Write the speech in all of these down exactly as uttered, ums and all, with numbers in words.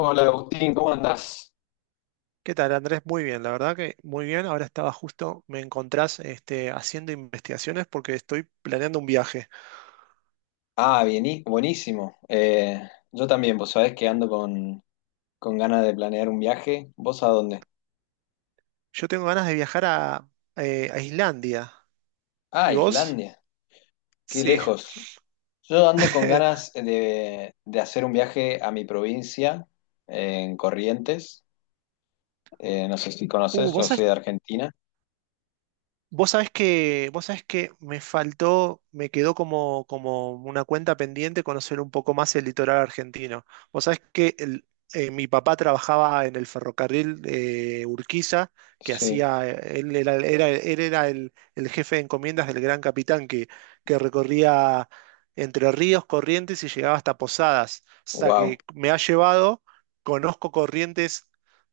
Hola Agustín, ¿cómo andás? ¿Qué tal, Andrés? Muy bien, la verdad que muy bien. Ahora estaba justo, me encontrás este, haciendo investigaciones porque estoy planeando un viaje. Ah, bien, buenísimo. Eh, yo también, vos sabés que ando con, con ganas de planear un viaje. ¿Vos a dónde? Yo tengo ganas de viajar a, eh, a Islandia. Ah, ¿Y vos? Islandia, qué Sí. lejos. Yo ando con ganas de, de hacer un viaje a mi provincia, eh, en Corrientes. Eh, no sé si Uh, conoces, yo vos soy de Argentina. Vos sabés que, vos sabés que me faltó, me quedó como, como una cuenta pendiente conocer un poco más el litoral argentino. Vos sabés que el- eh, mi papá trabajaba en el ferrocarril de Urquiza, que Sí, hacía, él era, era- él era el, el jefe de encomiendas del Gran Capitán, que, que recorría Entre Ríos, Corrientes y llegaba hasta Posadas. O sea wow, que me ha llevado, conozco Corrientes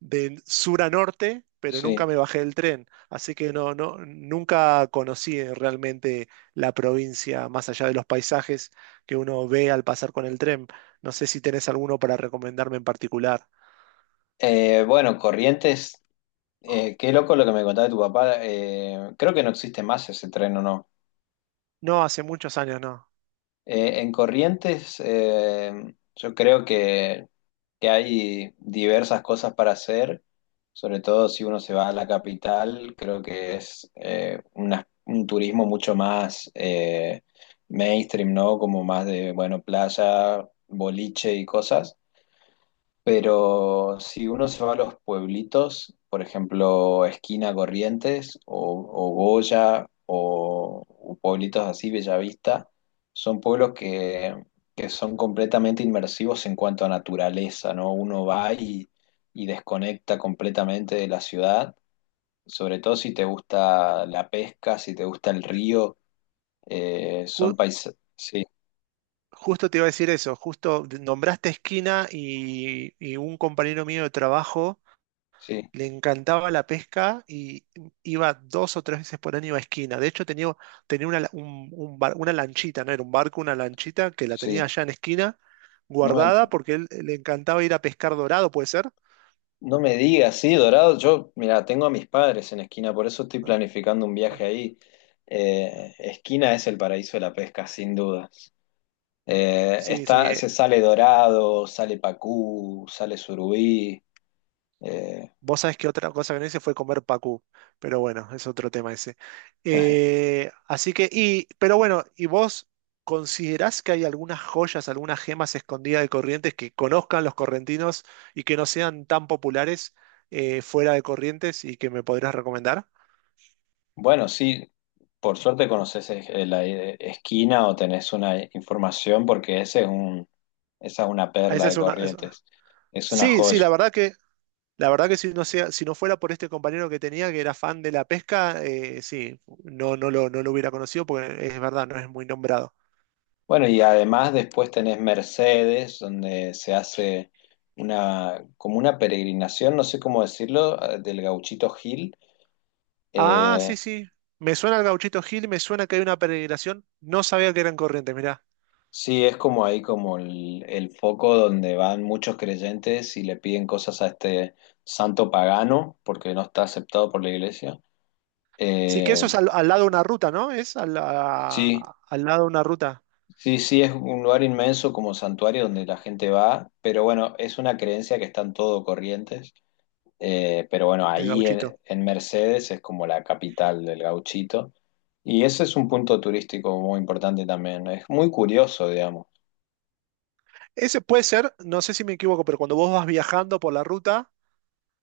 de sur a norte, pero sí. nunca me bajé del tren. Así que no, no, nunca conocí eh, realmente la provincia más allá de los paisajes que uno ve al pasar con el tren. No sé si tenés alguno para recomendarme en particular. Eh, bueno, Corrientes, eh, qué loco lo que me contaba de tu papá. Eh, creo que no existe más ese tren, ¿o no? No, hace muchos años no. Eh, en Corrientes, eh, yo creo que, que hay diversas cosas para hacer, sobre todo si uno se va a la capital, creo que es eh, una- un turismo mucho más eh, mainstream, ¿no? Como más de, bueno, playa, boliche y cosas. Pero si uno se va a los pueblitos, por ejemplo, Esquina Corrientes o, o Goya o, o pueblitos así, Bellavista, son pueblos que, que son completamente inmersivos en cuanto a naturaleza, ¿no? Uno va y, y desconecta completamente de la ciudad, sobre todo si te gusta la pesca, si te gusta el río, eh, Ju- son paisajes... Sí, justo te iba a decir eso, justo nombraste Esquina y, y un compañero mío de trabajo sí, le encantaba la pesca y iba dos o tres veces por año a esquina. De hecho, tenía, tenía una, la- un- un bar- una lanchita, no era un barco, una lanchita que la tenía sí. allá en esquina, No me guardada, porque él le encantaba ir a pescar dorado, ¿puede ser? No me digas, sí, Dorado. Yo, mira, tengo a mis padres en Esquina, por eso estoy Ah, planificando un viaje ah. ahí. Eh, Esquina es el paraíso de la pesca, sin duda. Eh, Sí, está, sí, se sale Dorado, sale Pacú, sale Surubí. eh, Vos sabés que otra cosa que no hice fue comer pacú, pero bueno, es otro tema ese. Eh, así que, y, pero bueno, ¿y vos considerás que hay algunas joyas, algunas gemas escondidas de Corrientes que conozcan los correntinos y que no sean tan populares eh, fuera de Corrientes y que me podrías recomendar? bueno, sí, por suerte conoces es- eh, la eh, Esquina o tenés una información, porque ese es un, esa es una Ah, perla Esa de es una. es- Corrientes. Es una Sí, sí, joya. la verdad que, la verdad que si no sea, si no fuera por este compañero que tenía que era fan de la pesca, eh, sí, no, no lo, no lo hubiera conocido porque es verdad, no es muy nombrado. Bueno, y además después tenés Mercedes, donde se hace una, como una peregrinación, no sé cómo decirlo, eh, del Gauchito Gil. Ah, Eh, sí, sí. Me suena el Gauchito Gil, me suena que hay una peregrinación. No sabía que eran corrientes, mirá. sí, es como ahí como el, el foco donde van muchos creyentes y le piden cosas a este santo pagano, porque no está aceptado por la iglesia. Sí que Eh, eso es al, al lado de una ruta, ¿no? Es al, sí, a- al lado de una ruta, sí, sí, es un lugar inmenso como santuario donde la gente va, pero bueno, es una creencia que está en todo Corrientes. Eh, pero bueno, el ahí Gauchito. en, en Mercedes es como la capital del gauchito. Y ese es un punto turístico muy importante también. Es muy curioso, digamos. Ese puede ser, no sé si me equivoco, pero cuando vos vas viajando por la ruta,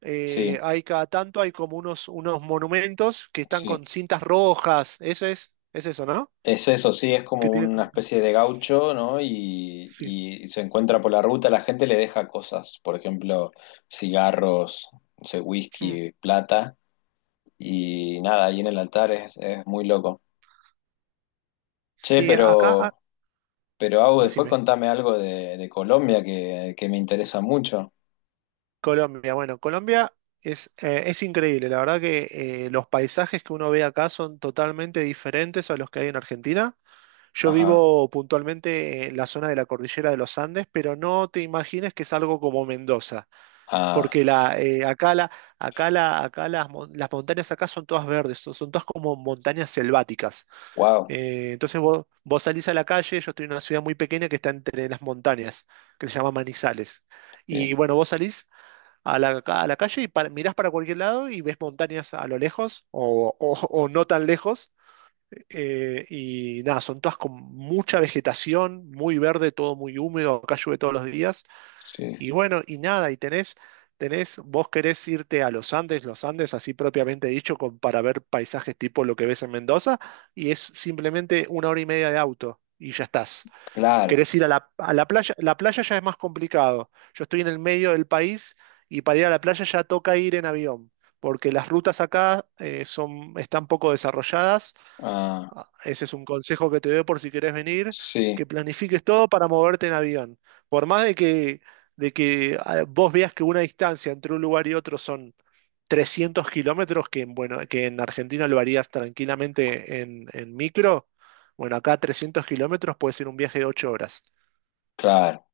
eh, Sí, hay cada tanto, hay como unos, unos monumentos que están sí. con cintas rojas. Eso es, es eso, ¿no? Es eso, sí, es como Que tiene. una especie de gaucho, ¿no? Y, Sí. y se encuentra por la ruta, la gente le deja cosas, por ejemplo, cigarros, no sé, Mm. whisky, plata, y nada, ahí en el altar es, es muy loco. Che, Sí, acá, ah, pero, pero Au, después decime. contame algo de, de Colombia que, que me interesa mucho. Colombia, bueno, Colombia es, eh, es increíble, la verdad que eh, los paisajes que uno ve acá son totalmente diferentes a los que hay en Argentina. Yo Ajá. vivo puntualmente en la zona de la cordillera de los Andes, pero no te imagines que es algo como Mendoza, Ah, porque la, eh, acá, la, acá, la, acá las, mon- las montañas acá son todas verdes, son, son todas como montañas selváticas. wow. Eh, entonces vos, vos salís a la calle, yo estoy en una ciudad muy pequeña que está entre las montañas, que se llama Manizales. Sí, Y bueno, vos salís a la, ca- a la calle y pa- mirás para cualquier lado y ves montañas a lo lejos o, o- o no tan lejos. Eh, y nada, son todas con mucha vegetación, muy verde, todo muy húmedo, acá llueve todos los días. sí, Y bueno, y nada, y tenés, tenés, vos querés irte a los Andes, los Andes, así propiamente dicho, con, para ver paisajes tipo lo que ves en Mendoza, y es simplemente una hora y media de auto y ya estás. claro. Querés ir a la, a la playa, la playa ya es más complicado. Yo estoy en el medio del país y para ir a la playa ya toca ir en avión, porque las rutas acá eh, son, están poco desarrolladas. Ah, Ah, ese es un consejo que te doy por si querés venir, sí, que planifiques todo para moverte en avión. Por más de que, de que ah, vos veas que una distancia entre un lugar y otro son trescientos kilómetros, que, en, bueno, que en Argentina lo harías tranquilamente en, en micro. Bueno, acá trescientos kilómetros puede ser un viaje de ocho horas. claro.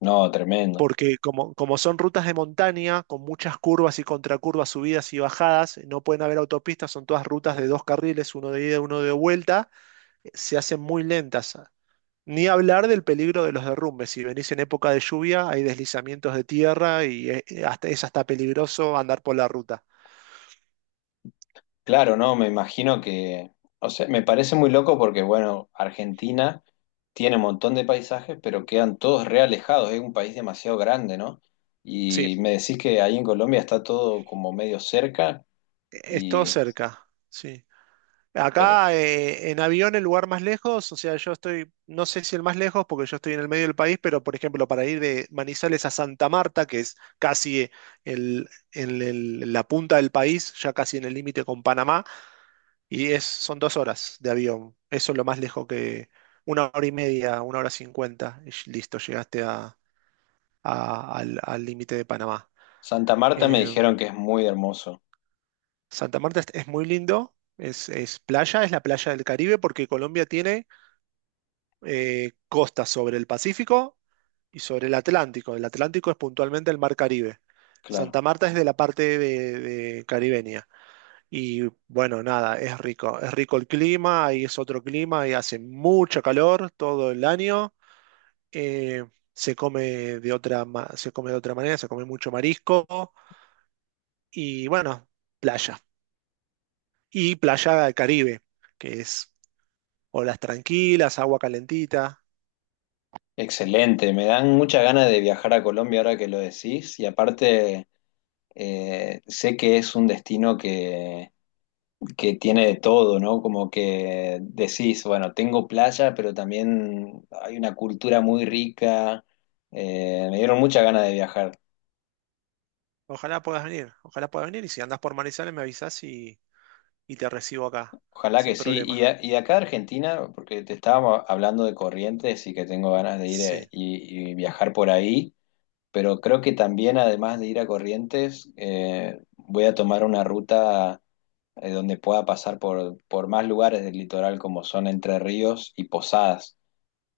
No, tremendo. Porque como, como son rutas de montaña, con muchas curvas y contracurvas, subidas y bajadas, no pueden haber autopistas, son todas rutas de dos carriles, uno de ida y uno de vuelta, eh, se hacen muy lentas. Ni hablar del peligro de los derrumbes. Si venís en época de lluvia, hay deslizamientos de tierra y eh, hasta, es hasta peligroso andar por la ruta. Claro, no, me imagino que, o sea, me parece muy loco porque, bueno, Argentina tiene un montón de paisajes, pero quedan todos re alejados. Es un país demasiado grande, ¿no? Sí, Y me decís que ahí en Colombia está todo como medio cerca es todo y, cerca. Sí. pero Acá eh, en avión el lugar más lejos, o sea, yo estoy, no sé si el más lejos porque yo estoy en el medio del país, pero por ejemplo para ir de Manizales a Santa Marta, que es casi eh, el, en el- la punta del país, ya casi en el límite con Panamá, y es, son dos horas de avión. Eso es lo más lejos que una hora y media, una hora cincuenta, y ll- listo, llegaste a- a- al al límite de Panamá. Santa Marta me dijeron Em, que es muy hermoso. Santa Marta es, es muy lindo, es, es playa, es la playa del Caribe porque Colombia tiene eh, costas sobre el Pacífico y sobre el Atlántico. El Atlántico es puntualmente el mar Caribe. Claro. Santa Marta es de la parte de, de caribeña. Y bueno, nada, es rico. Es rico el clima, ahí es otro clima, y hace mucho calor todo el año. Eh, se come de otra, ma- se come de otra manera, se come mucho marisco y bueno, playa. Y playa del Caribe, que es olas tranquilas, agua calentita. Excelente, me dan muchas ganas de viajar a Colombia ahora que lo decís y aparte eh, sé que es un destino que, que tiene de todo, ¿no? Como que decís, bueno, tengo playa, pero también hay una cultura muy rica, eh, me dieron muchas ganas de viajar, Ojalá puedas venir, ojalá puedas venir y si andas por Manizales me avisas y, y te recibo acá, ojalá sin que sí. Y, problema. A- y de acá de Argentina, porque te estábamos hablando de Corrientes y que tengo ganas de ir Sí. eh, y y viajar por ahí. Pero creo que también, además de ir a Corrientes, eh, voy a tomar una ruta eh, donde pueda pasar por, por más lugares del litoral, como son Entre Ríos y Posadas,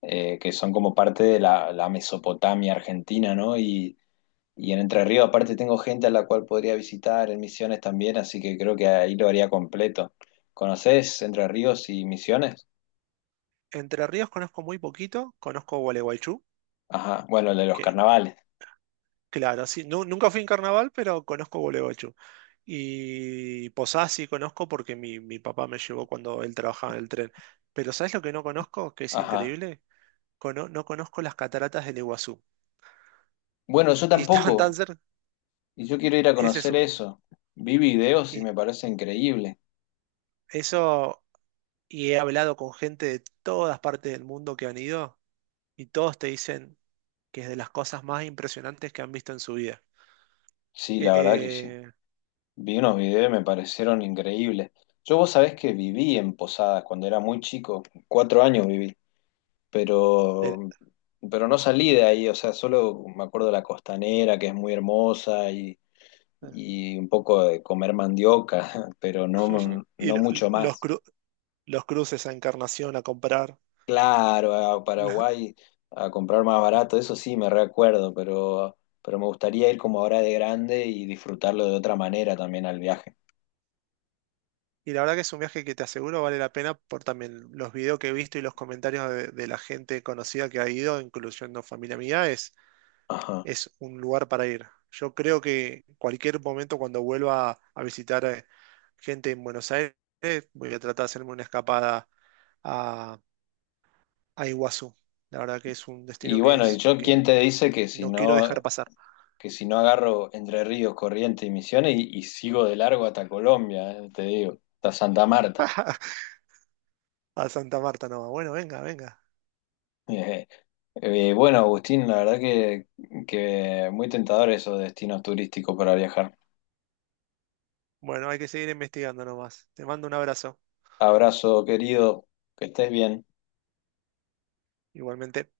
eh, que son como parte de la, la Mesopotamia argentina, ¿no? Y, y en Entre Ríos, aparte, tengo gente a la cual podría visitar, en Misiones también, así que creo que ahí lo haría completo. ¿Conocés Entre Ríos y Misiones? Entre Ríos conozco muy poquito, conozco Gualeguaychú, Ajá, bueno, el de los que carnavales. claro, sí, nu- nunca fui en carnaval, pero conozco Gualeguaychú. Y Posadas sí conozco porque mi, mi papá me llevó cuando él trabajaba en el tren. Pero ¿sabes lo que no conozco? Que es Ajá. increíble. Cono- no conozco las cataratas del Iguazú. Bueno, yo Y estaban tampoco. tan cerca. Y yo quiero ir a Ese es conocer un. eso. Vi videos y Y me parece increíble. eso. Y he hablado con gente de todas partes del mundo que han ido. Y todos te dicen que es de las cosas más impresionantes que han visto en su vida. Sí, la verdad que sí. Eh, Vi unos videos y me parecieron increíbles. Yo vos sabés que viví en Posadas cuando era muy chico, cuatro años viví, el- pero, pero no salí de ahí, o sea, solo me acuerdo de la costanera, que es muy hermosa, y, y un poco de comer mandioca, pero no, y no lo- mucho los, más. cru- los cruces a Encarnación a comprar. Claro, a ¿No? Paraguay a comprar más barato, eso sí me recuerdo, pero, pero me gustaría ir como ahora de grande y disfrutarlo de otra manera también al viaje. Y la verdad que es un viaje que te aseguro vale la pena por también los videos que he visto y los comentarios de, de la gente conocida que ha ido, incluyendo familia mía, es, Ajá. es un lugar para ir. Yo creo que cualquier momento cuando vuelva a visitar eh, gente en Buenos Aires, voy a tratar de hacerme una escapada a Iguazú. La verdad que es un Y destino que bueno, y es yo, ¿quién que te dice que si no quiero no, dejar pasar. que si no agarro Entre Ríos, Corrientes y Misiones y, y sigo de largo hasta Colombia, eh, te digo, ¿hasta Santa Marta? A Santa Marta nomás. Bueno, venga, venga. Eh, eh, bueno, Agustín, la verdad que, que muy tentador esos destinos turísticos para viajar. Bueno, hay que seguir investigando nomás. Te mando un abrazo. Abrazo, querido, que estés bien. Igualmente.